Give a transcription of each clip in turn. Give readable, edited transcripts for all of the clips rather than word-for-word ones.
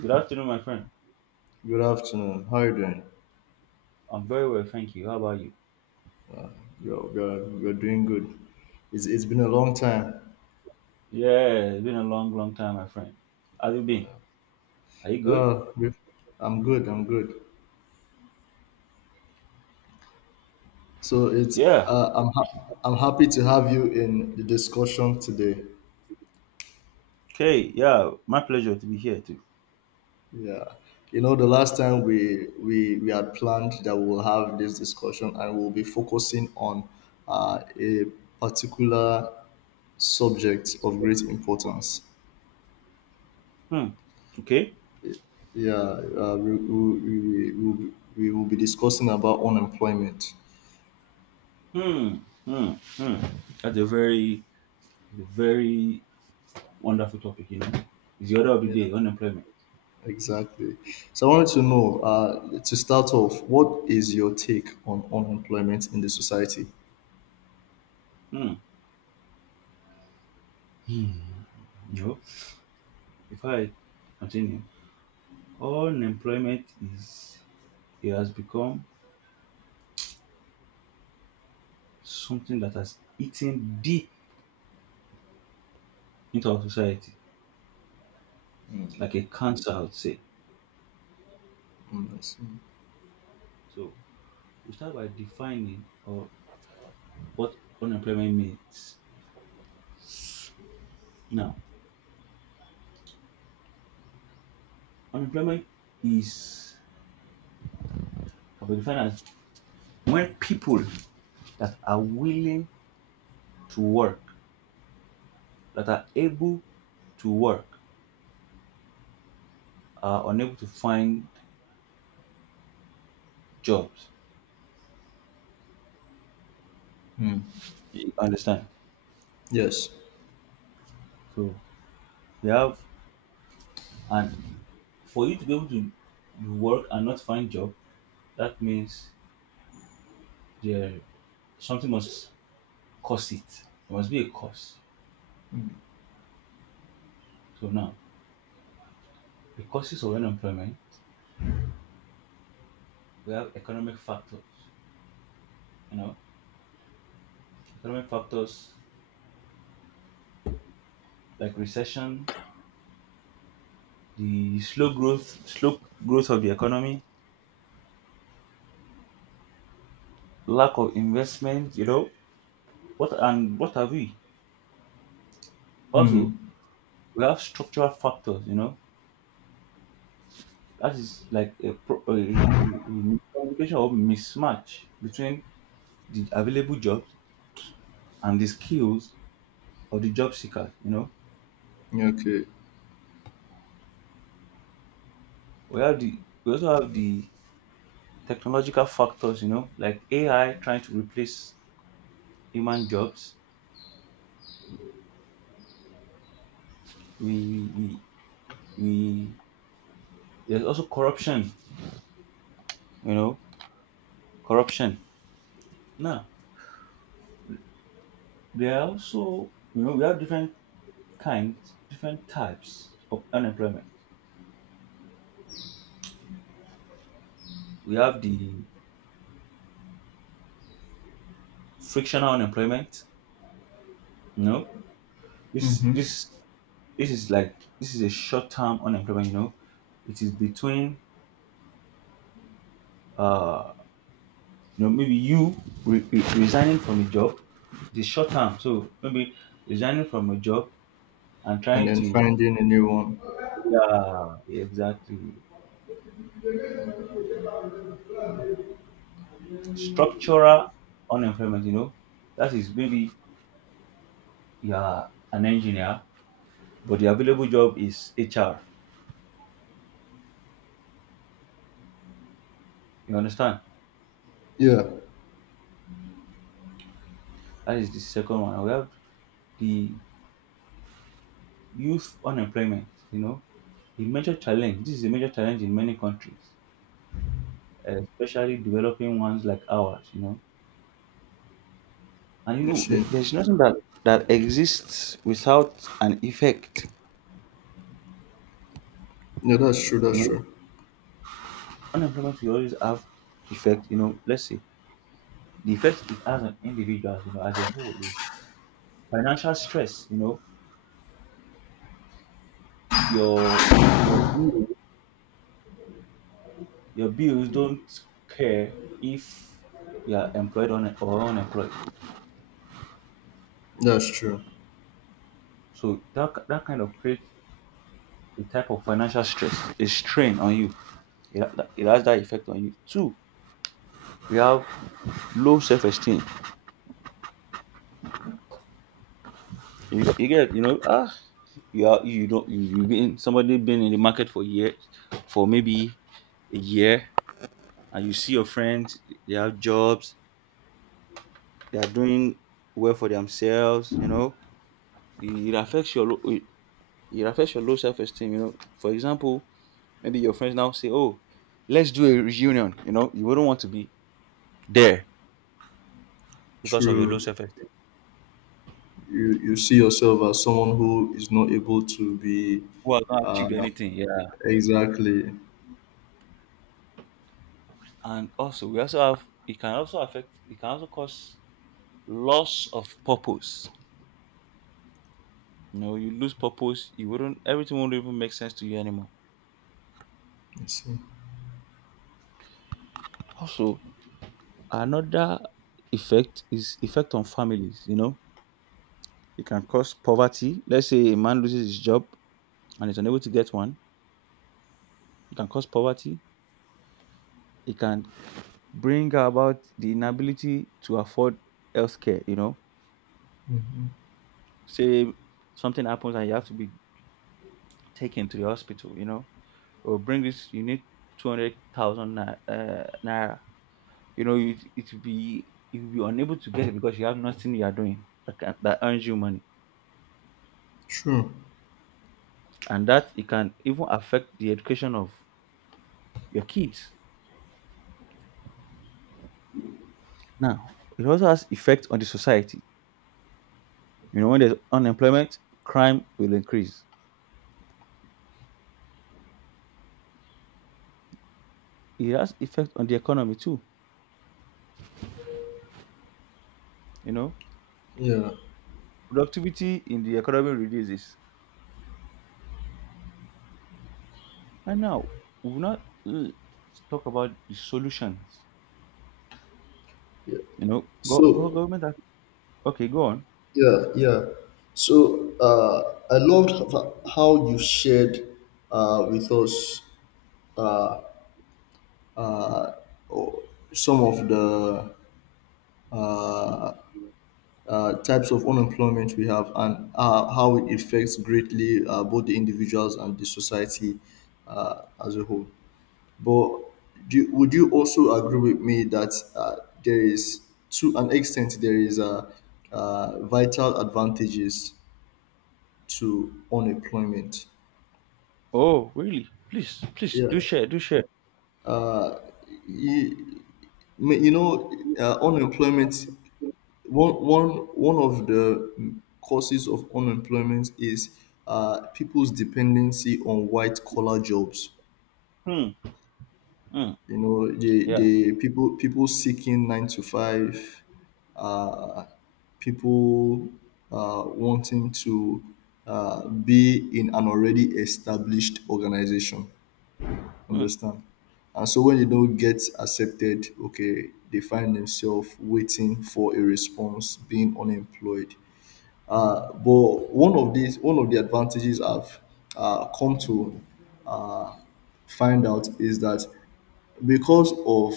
Good afternoon, my friend. Good afternoon. How are you doing? I'm very well, thank you. How about you? Oh God, we're doing good. It's been a long time. Yeah, it's been a long, long time, my friend. How you been? Are you good? Oh, we- I'm good. I'm good. So it's Yeah. I'm happy to have you in the discussion today. Okay. Yeah, my pleasure to be here too. Yeah, you know the last time we had planned that we will have this discussion, and we'll be focusing on a particular subject of great importance. Hmm. Okay. Yeah, uh, we, we, we, we, we will be discussing about unemployment. Hmm. Hmm. Hmm. That's a very wonderful topic. You know, it's the order of the Yeah, day, unemployment. exactly. So I wanted to know, to start off, what is your take on unemployment in the society? Hmm. Hmm. You know, if I continue, unemployment is it has become something that has eaten deep into our society, like a cancer, I would say. Mm, I see. So we start by defining, or what unemployment means. Now, unemployment is can be defined as when people that are willing to work, that are able to work, are unable to find jobs. You understand? Yes. So you have and for you to be able to do work and not find job, that means there something must cause it. There must be a cause. So now, the causes of unemployment, we have economic factors. You know, economic factors like recession, the slow growth of the economy, lack of investment. You know, what and what have we? Also, we have structural factors. You know, that is like a, pro- a miscommunication or mismatch between the available jobs and the skills of the job seekers. You know, Yeah, okay. we also have the technological factors. You know, like AI trying to replace human jobs. We we we There's also corruption, you know. Corruption. Now, there are also, you know, we have different types of unemployment. We have the frictional unemployment. You know, this this this is a short-term unemployment. You know, it is between, uh you know, maybe you resigning from a job, the short term. So maybe resigning from a job and And trying then to, finding a new one. yeah, exactly. Structural unemployment, you know, that is maybe you are an engineer, but the available job is HR. You understand? Yeah. That is the second one. We have the youth unemployment, you know, a major challenge. This is a major challenge in many countries, especially developing ones like ours, you know. And you You know, there- see. there's nothing that exists without an effect. Yeah, that's true. You That's know, true. unemployment will always have effect, you know. Let's say the effect it has on individuals, you know, as a whole is financial stress. You know, your your bill your bills don't care if you are employed on or unemployed. That's true. So that that kind of creates a type of financial stress, a strain on you. It has that effect on you two. We have low self-esteem. You get, you know, you are, you don't, you been somebody been in the market for maybe a year, and you see your friends, they have jobs, they are doing well for themselves, you know. It, it affects your lo- it, it affects your low self esteem, you know. For example, maybe your friends now say, "Oh, let's do a reunion," you know. You wouldn't want to be there because of your low True. self esteem. You see yourself as someone who is not able to be, Who has not achieved uh, anything, yeah. exactly. And also, we also have it can also cause loss of purpose. You know, you lose purpose, you wouldn't, everything won't even make sense to you anymore. I see. Also, another effect is effect on families, you know. It can cause poverty. Let's say a man loses his job and is unable to get one. It can cause poverty. It can bring about the inability to afford healthcare. You know, say something happens and you have to be taken to the hospital. You know, or bring this. You need 200,000 naira. You know, it will be you will be unable to get it because you have nothing you are doing that earns you money, True. and that it can even affect the education of your kids. Now, it also has effect on the society. You know, when there's unemployment, crime will increase. It has effect on the economy too. You know, Yeah. productivity in the economy reduces. And now, we will not talk about the solutions. Yeah. You know, go, go So. government has, okay, go on. Yeah, yeah. So I loved how you shared, with us, some of the uh, types of unemployment we have, and how it affects greatly both the individuals and the society as a whole. But would you also agree with me that there is, to an extent, there is vital advantages to unemployment? Oh, really? Please, please do share, do share. Yeah. You know, unemployment. One of the causes of unemployment is people's dependency on white collar jobs. Hmm. Hmm. You know, Yeah. the people seeking nine to five, uh, people wanting to be in an already established organization. Hmm. Understand. And so when they don't get accepted, okay, they find themselves waiting for a response, being unemployed. But one of these, one of the advantages I've come to find out is that because of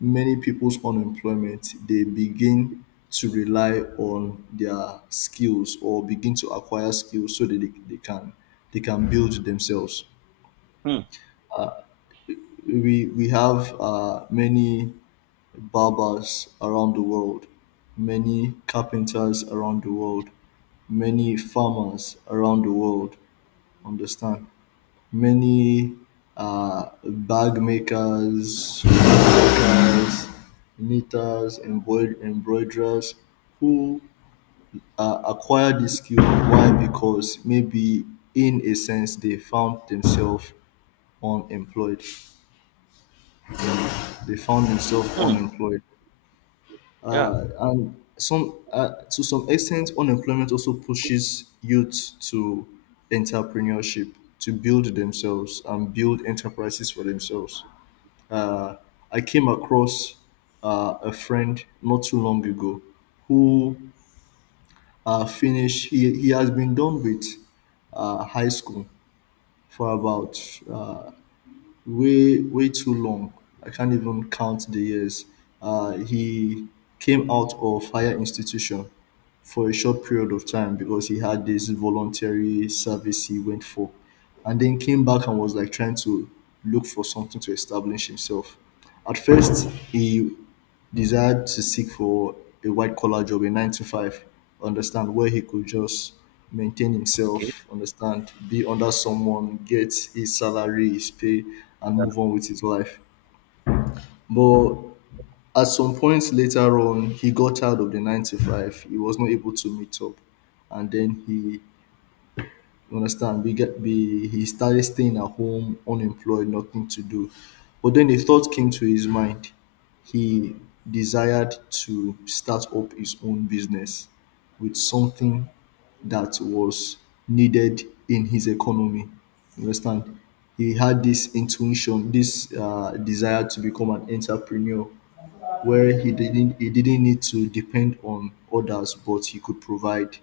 many people's unemployment, they begin to rely on their skills or begin to acquire skills so that they can they can build themselves. Hmm. We have many barbers around the world, many carpenters around the world, many farmers around the world. Understand? Many bag makers, knitters, embroiderers who acquire this skill. Why? Because maybe in a sense they found themselves unemployed. You know, they found themselves Hmm. unemployed. Yeah. Some, to some extent, unemployment also pushes youth to entrepreneurship, to build themselves and build enterprises for themselves. I came across a friend not too long ago who he has been done with high school for about way, way too long. I can't even count the years. He came out of higher institution for a short period of time because he had this voluntary service he went for, and then came back and was like trying to look for something to establish himself. At first, he desired to seek for a white collar job, a nine to five, understand, where he could just maintain Okay. himself, understand, be under someone, get his salary, his pay, and Yeah. move on with his life. But at some point later on, he got tired of the 9 to 5. He was not able to meet up. And then he, you understand? We get we he started staying at home, unemployed, nothing to do. But then a thought came to his mind. He desired to start up his own business with something that was needed in his economy. You understand? He had this intuition, this desire to become an entrepreneur, where he didn't need to depend on others, but he could provide,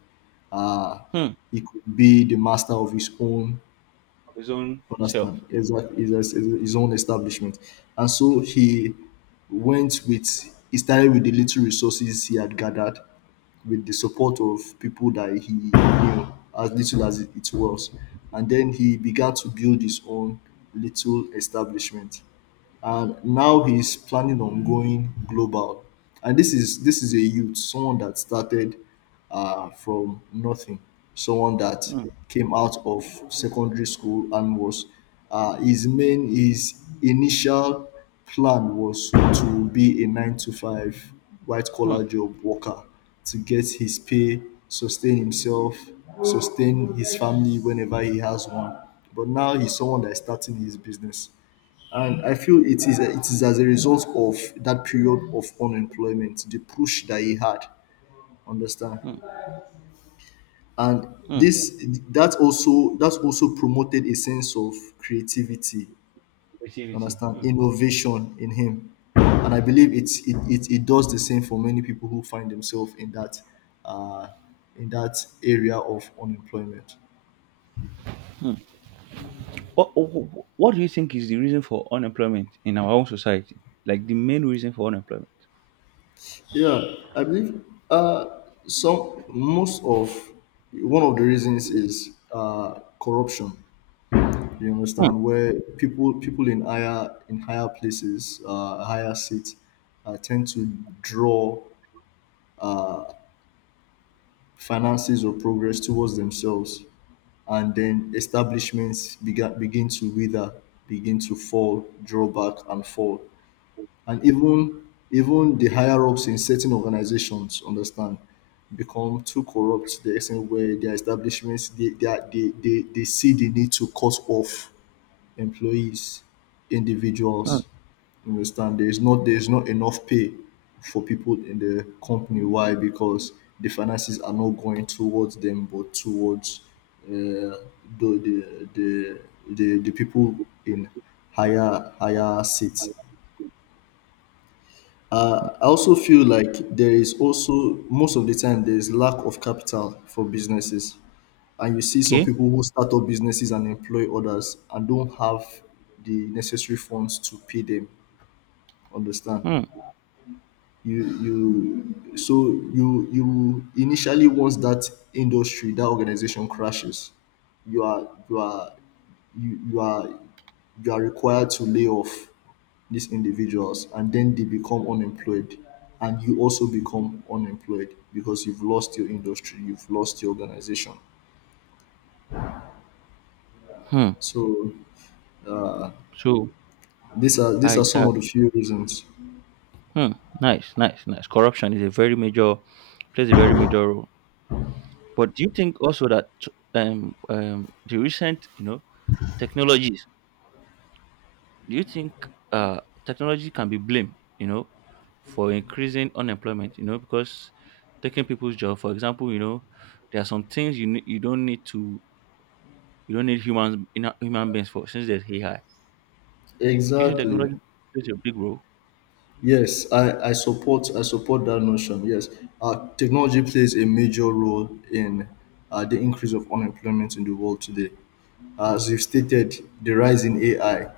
uh, Hmm. he could be the master of his own, Of his own self. understand, exactly, his own establishment. And so he started with the little resources he had gathered, with the support of people that he knew, as little as it was, and then he began to build his own little establishment, and now he's planning on going global. And this is a youth, someone that started from nothing, someone that Hmm. came out of secondary school and was, his initial plan was to be a nine to five white Hmm. collar job worker, to get his pay, sustain himself, sustain his family whenever he has one. But now he's someone that is starting his business, and I feel it is, it is as a result of that period of unemployment, the push that he had, understand? Hmm. And Hmm. this that also promoted a sense of creativity, Creativity. understand, Hmm. innovation in him. And I believe it does the same for many people who find themselves in that, uh, in that area of unemployment. Hmm. What do you think is the reason for unemployment in our own society? Like the main reason for unemployment? Yeah, I believe, uh, some most of one of the reasons is corruption. You Hmm, understand, where people in higher places, higher seats, tend to draw finances or progress towards themselves, and then establishments begin to wither, begin to fall, draw back and fall. And even Even the higher ups in certain organizations, understand, become too corrupt to the extent where their establishments they see the need to cut off employees, hmm, individuals. You understand, there is not, enough pay for people in the company. Why? Because the finances are not going towards them, but towards uh, the, the the the people in higher seats. hmm. I also feel like there is also, most of the time, there is lack of capital for businesses, and you see some Okay. people who start up businesses and employ others and don't have the necessary funds to pay them. Understand? Hmm. You you so you you initially, once that industry, that organization crashes, you are you are you you are you are required to lay off these individuals, and then they become unemployed, and you also become unemployed, because you've lost your industry, you've lost your organization. Hmm. So So these are I. Some of the few reasons. Hmm. Nice. Nice. Nice. Corruption is a very major, plays a very major role. But do you think also that the recent, you know, technologies? Do you think technology can be blamed, you know, for increasing unemployment? You know, because taking people's job, for example, you know, there are some things you you don't need to. We don't need humans in human beings for since there's AI. Do you think Exactly. technology plays a big role? Yes, I support that notion. Yes, technology plays a major role in the increase of unemployment in the world today. As you've stated, the rise in AI,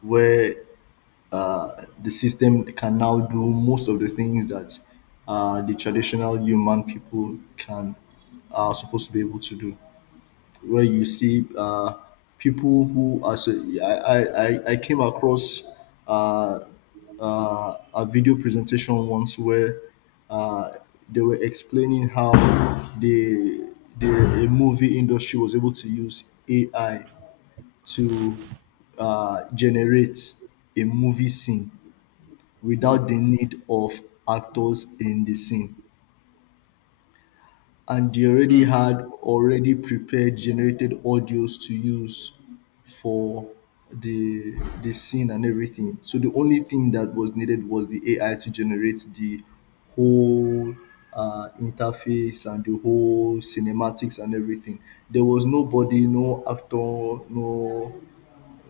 where the system can now do most of the things that the traditional human people can, are supposed to be able to do. Where you see people who are so I came across uh, a video presentation once where uh, they were explaining how the the movie industry was able to use AI to generate a movie scene Hmm. without the need of actors in the scene. And they already Hmm. had already prepared generated audios to use for the the scene and everything. So the only thing that was needed was the AI to generate the whole, interface and the whole cinematics and everything. There was nobody, no actor, no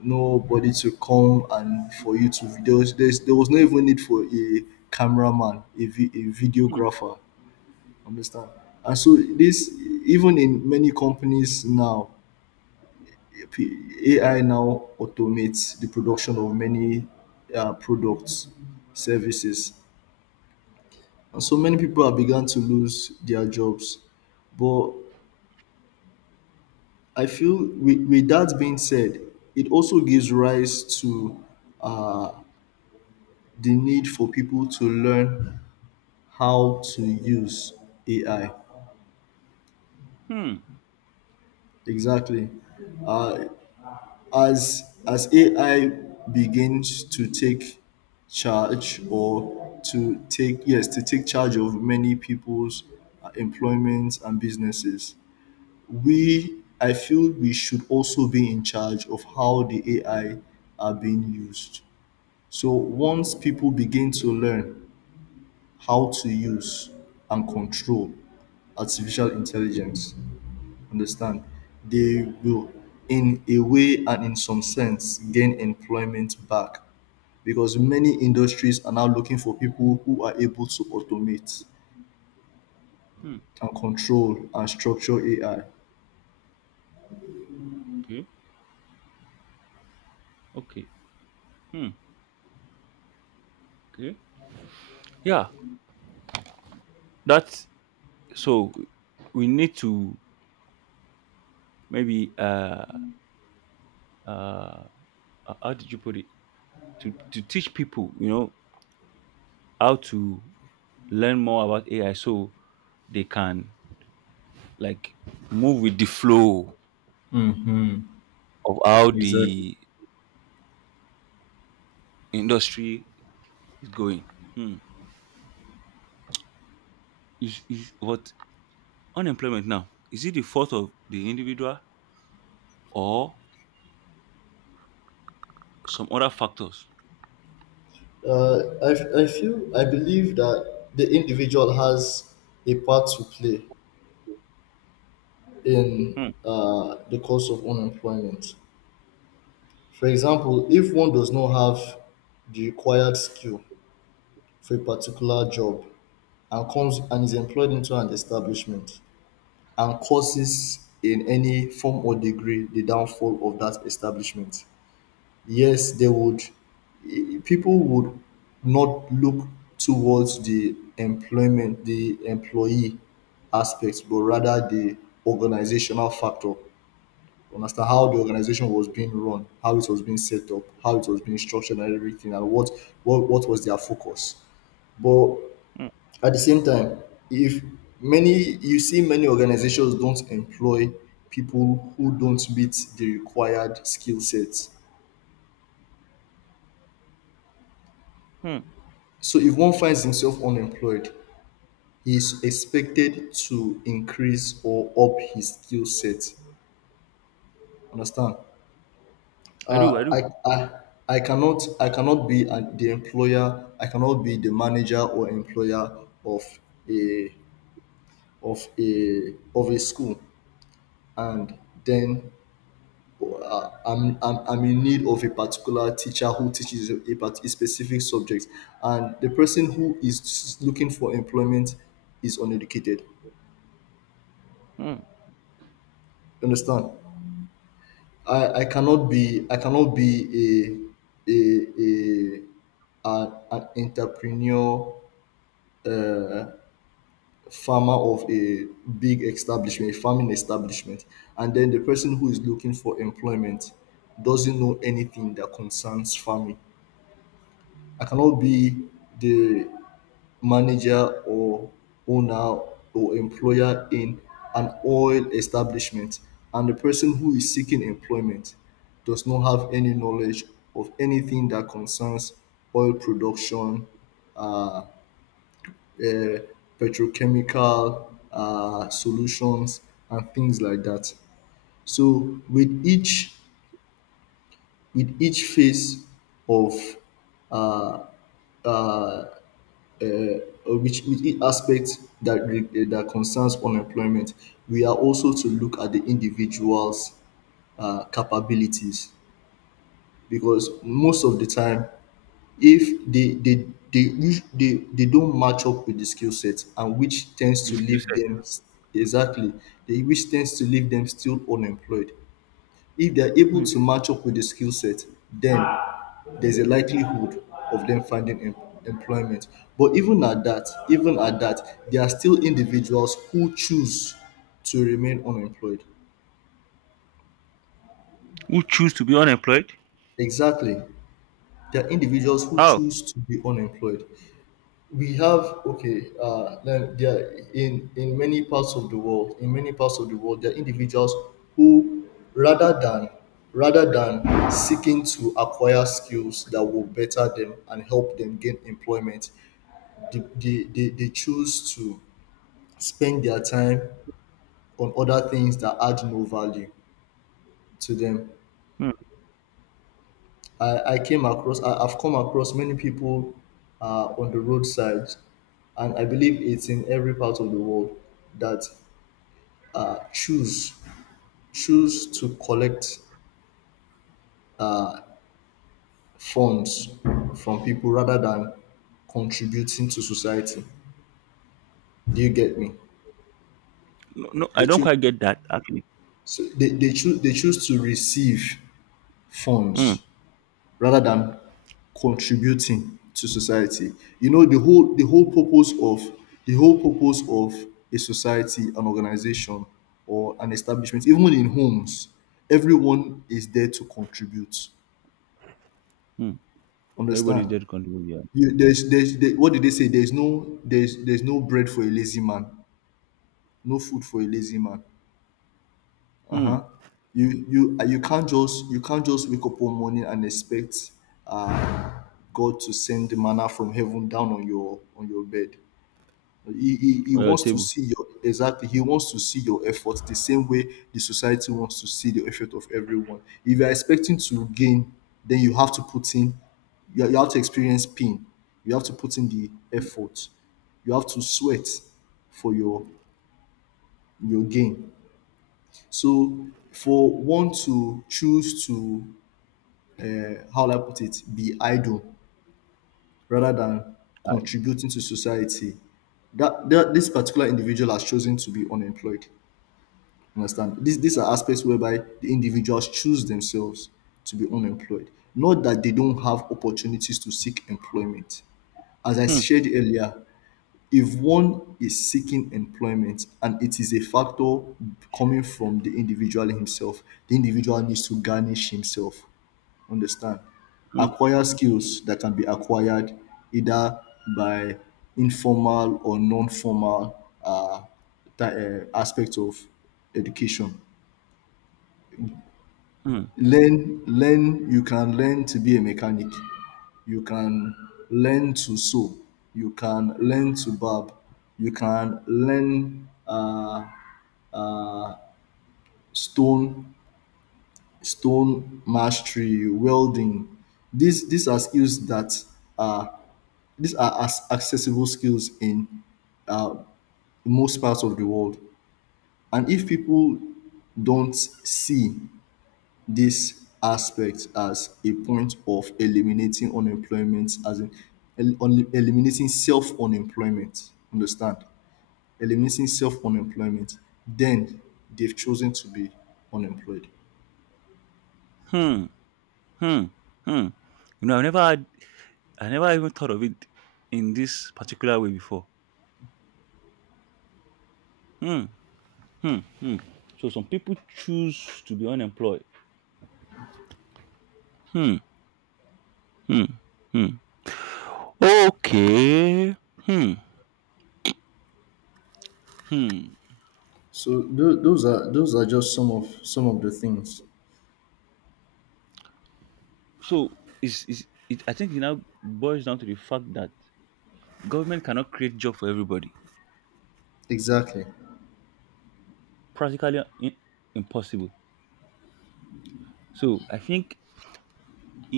nobody to come, and for you to there was, there was no even need for a cameraman, a Hmm. videographer. Understand? And so this, even in many companies now, AI now automates the production of many products, services, and so many people have begun to lose their jobs. But I feel, with that being said, it also gives rise to uh, the need for people to learn how to use AI. Hmm. Exactly. Uh, as AI begins to take charge, or to take, yes, to take charge of many people's employment and businesses, we I feel we should also be in charge of how the AI are being used. So once people begin to learn how to use and control artificial intelligence, understand, they will, in a way and in some sense, gain employment back, because many industries are now looking for people who are able to automate Hmm. and control and structure AI. Okay. Okay. Hmm. Okay. Yeah. That's, so we need to maybe uh how did you put it, to teach people, you know, how to learn more about AI so they can, like, move with the flow of how Exactly. the industry is going. Hmm. Is what Unemployment now, is it the fault of the individual or some other factors? I feel, I believe that the individual has a part to play in Hmm, the cause of unemployment. For example, if one does not have the required skill for a particular job, and comes and is employed into an establishment, and causes in any form or degree the downfall of that establishment, yes, they would, people would not look towards the employment the employee aspects, but rather the organizational factor, to understand how the organization was being run, how it was being set up, how it was being structured and everything, and what, what was their focus. But hmm, at the same time, if many you see many organizations don't employ people who don't meet the required skill sets. hmm. So if one finds himself unemployed, he is expected to increase or up his skill set. Understand? I do, I I, do. I, I cannot, I cannot be, the employer. I cannot be the manager or employer of a of a school, and then I'm in need of a particular teacher who teaches a specific subject, and the person who is looking for employment is uneducated. Hmm. You understand? I cannot be I cannot be a a a an entrepreneur farmer of a big establishment, a farming establishment, and then the person who is looking for employment doesn't know anything that concerns farming. I cannot be the manager or owner or employer in an oil establishment, and the person who is seeking employment does not have any knowledge of anything that concerns oil production, uh, petrochemical solutions and things like that. So with each phase of uh, uh, which with each aspect that concerns unemployment, we are also to look at the individual's capabilities, because most of the time, if they they us- they don't match up with the skill set, and which tends The to skill leave set. them exactly. they Which tends to leave them still unemployed. If they are able Hmm. to match up with the skill set, then there's a likelihood of them finding employment. But even at that, there are still individuals who choose to remain unemployed. Who choose to be unemployed? Exactly, there are individuals who How? choose to be unemployed. We have Okay. Then there are in many parts of the world, there are individuals who rather than rather than seeking to acquire skills that will better them and help them gain employment. They choose to spend their time on other things that add no value to them. Hmm. I've come across many people on the roadside, and I believe it's in every part of the world, that uh, choose choose to collect funds from people rather than contributing to society. Do you get me? No, no, I They don't choose, quite get that actually. They choose to receive Hmm. funds rather than contributing to society. You know, the whole purpose of a society, an organization, or an establishment, even in homes, everyone is there to contribute. Hmm. Everybody's Understand? there to contribute, yeah. You, there's, there, what did they say? There's no bread for a lazy man, no food for a lazy man. Uh huh. Hmm. You can't just wake up one morning and expect uh, God to send the manna from heaven down on on your bed. He On your wants to table. see your exactly. He wants to see your effort the same way the society wants to see the effort of everyone. If you're expecting to gain, then you have to put in. You have to experience pain. You have to put in the effort. You have to sweat for your gain. So for one to choose to, how will I put it, be idle rather than I, contributing to society, that this particular individual has chosen to be unemployed. Understand? These are aspects whereby the individuals choose themselves to be unemployed. Not that they don't have opportunities to seek employment. As I hmm. shared earlier, if one is seeking employment and it is a factor coming from the individual himself, the individual needs to garnish himself. Understand? Hmm. Acquire skills that can be acquired either by informal or non formal aspects of education. Hmm. Learn, you can learn to be a mechanic, you can learn to sew, you can learn to barb, you can learn, stone stone mastery, welding. these these are skills that are these are as accessible skills in uh, most parts of the world, and if people don't see this aspect as a point of eliminating unemployment, as in eliminating self unemployment, understand, eliminating self unemployment, then they've chosen to be unemployed. Hmm. Hmm. Hmm. You know, I never had, I never even thought of it in this particular way before. Hmm. Hmm. Hmm. So some people choose to be unemployed. Hmm. Hmm, hmm. Okay. Hmm, hmm. So those are just some of the things. So is it? I think it now boils down to the fact that government cannot create job for everybody. Exactly. Practically impossible. So I think,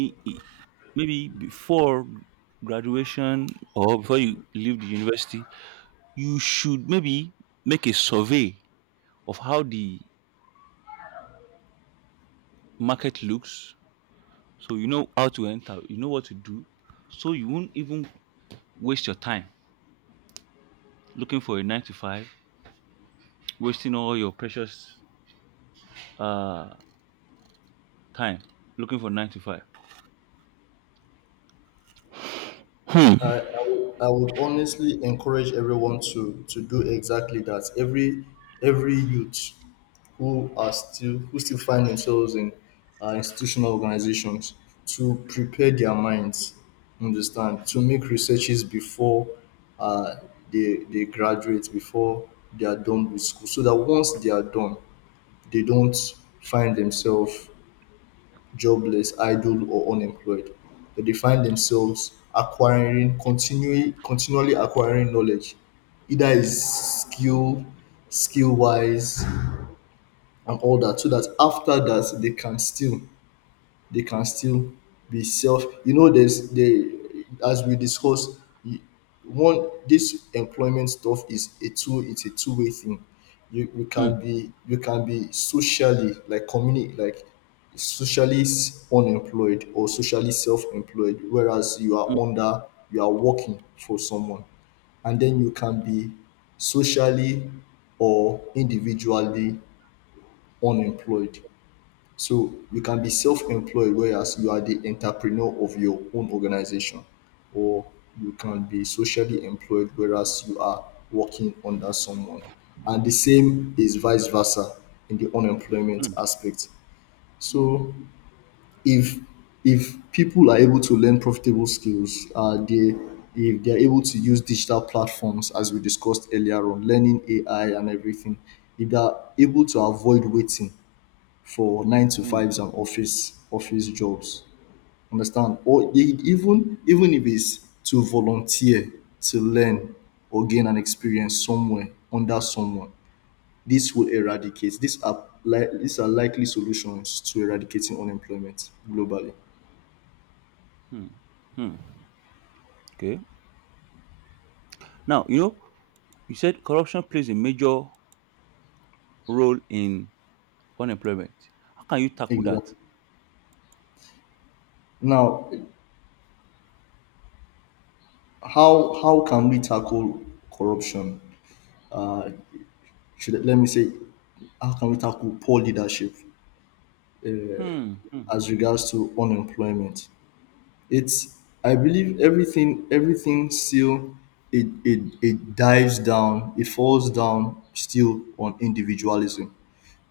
I maybe before graduation or before you leave the university, you should maybe make a survey of how the market looks, so you know how to enter, you know what to do, so you won't even waste your time looking for a nine to five, wasting all your precious uh time looking for nine to five. Hmm. I would honestly encourage everyone to do exactly that. Every youth who still find themselves in institutional organizations, to prepare their minds, understand, to make researches before uh, they graduate, before they are done with school, so that once they are done, they don't find themselves jobless, idle, or unemployed. They define themselves acquiring, continually acquiring knowledge, either is skill wise and all that, so that after that they can still be self. There's the as we discussed y- one This employment stuff is a two it's a two-way thing. You Mm, can be, socially, like community, like unemployed, or socially self-employed, whereas you mm, are under, you are working for someone. And then you can be socially or individually unemployed. So you can be self-employed, whereas you are the entrepreneur of your own organization, or you can be socially employed, whereas you are working under someone. And the same is vice versa in the unemployment mm, aspect. So if if people are able to learn profitable skills, they if they are able to use digital platforms as we discussed earlier on, learning AI and everything, if they are able to avoid waiting for nine to mm, fives and office jobs. Understand? Or even if it's to volunteer, to learn, or gain an experience somewhere under someone. This will eradicate. These are likely solutions to eradicating unemployment globally. mm, mm. Okay. Now, you know, you said corruption plays a major role in unemployment. How can you tackle that? Exactly. Now, how can we tackle corruption? Let me say, how can we tackle poor leadership Hmm. Hmm. as regards to unemployment? It's I believe everything still, it falls down still on individualism.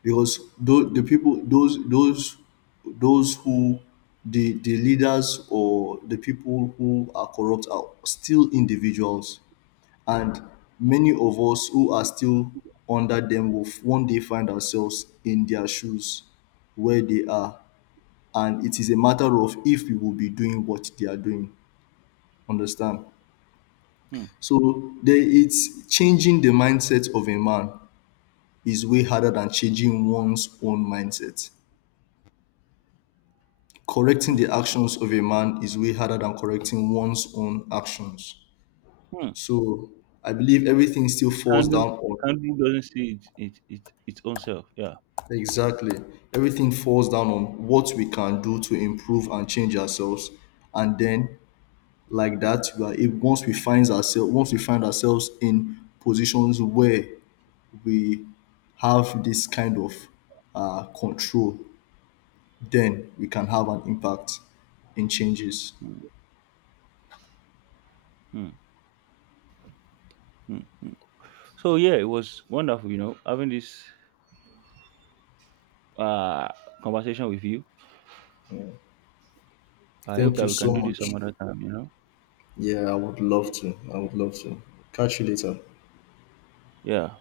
Because those the people those who, the leaders or the people who are corrupt, are still individuals, and many of us who are still under them will one day find ourselves in their shoes where they are, and it is a matter of if we will be doing what they are doing. Understand. Hmm. So there it's changing the mindset of a man is way harder than changing one's own mindset. Correcting Hmm. the actions of a man is way harder than correcting one's own actions. Hmm. So I believe everything still falls Candle, down the on... candle doesn't see it, its own self. Yeah. Exactly. Everything falls down on what we can do to improve and change ourselves. And then, like that, we are able, once we find ourselves, in positions where we have this kind of control, then we can have an impact in changes. Hmm. Hmm. So, yeah, it was wonderful, you know, having this uh, conversation with you. I hope Thank that you we can so do this some much. other time, you know. Yeah, I would love to. I would love to. Catch you later. Yeah.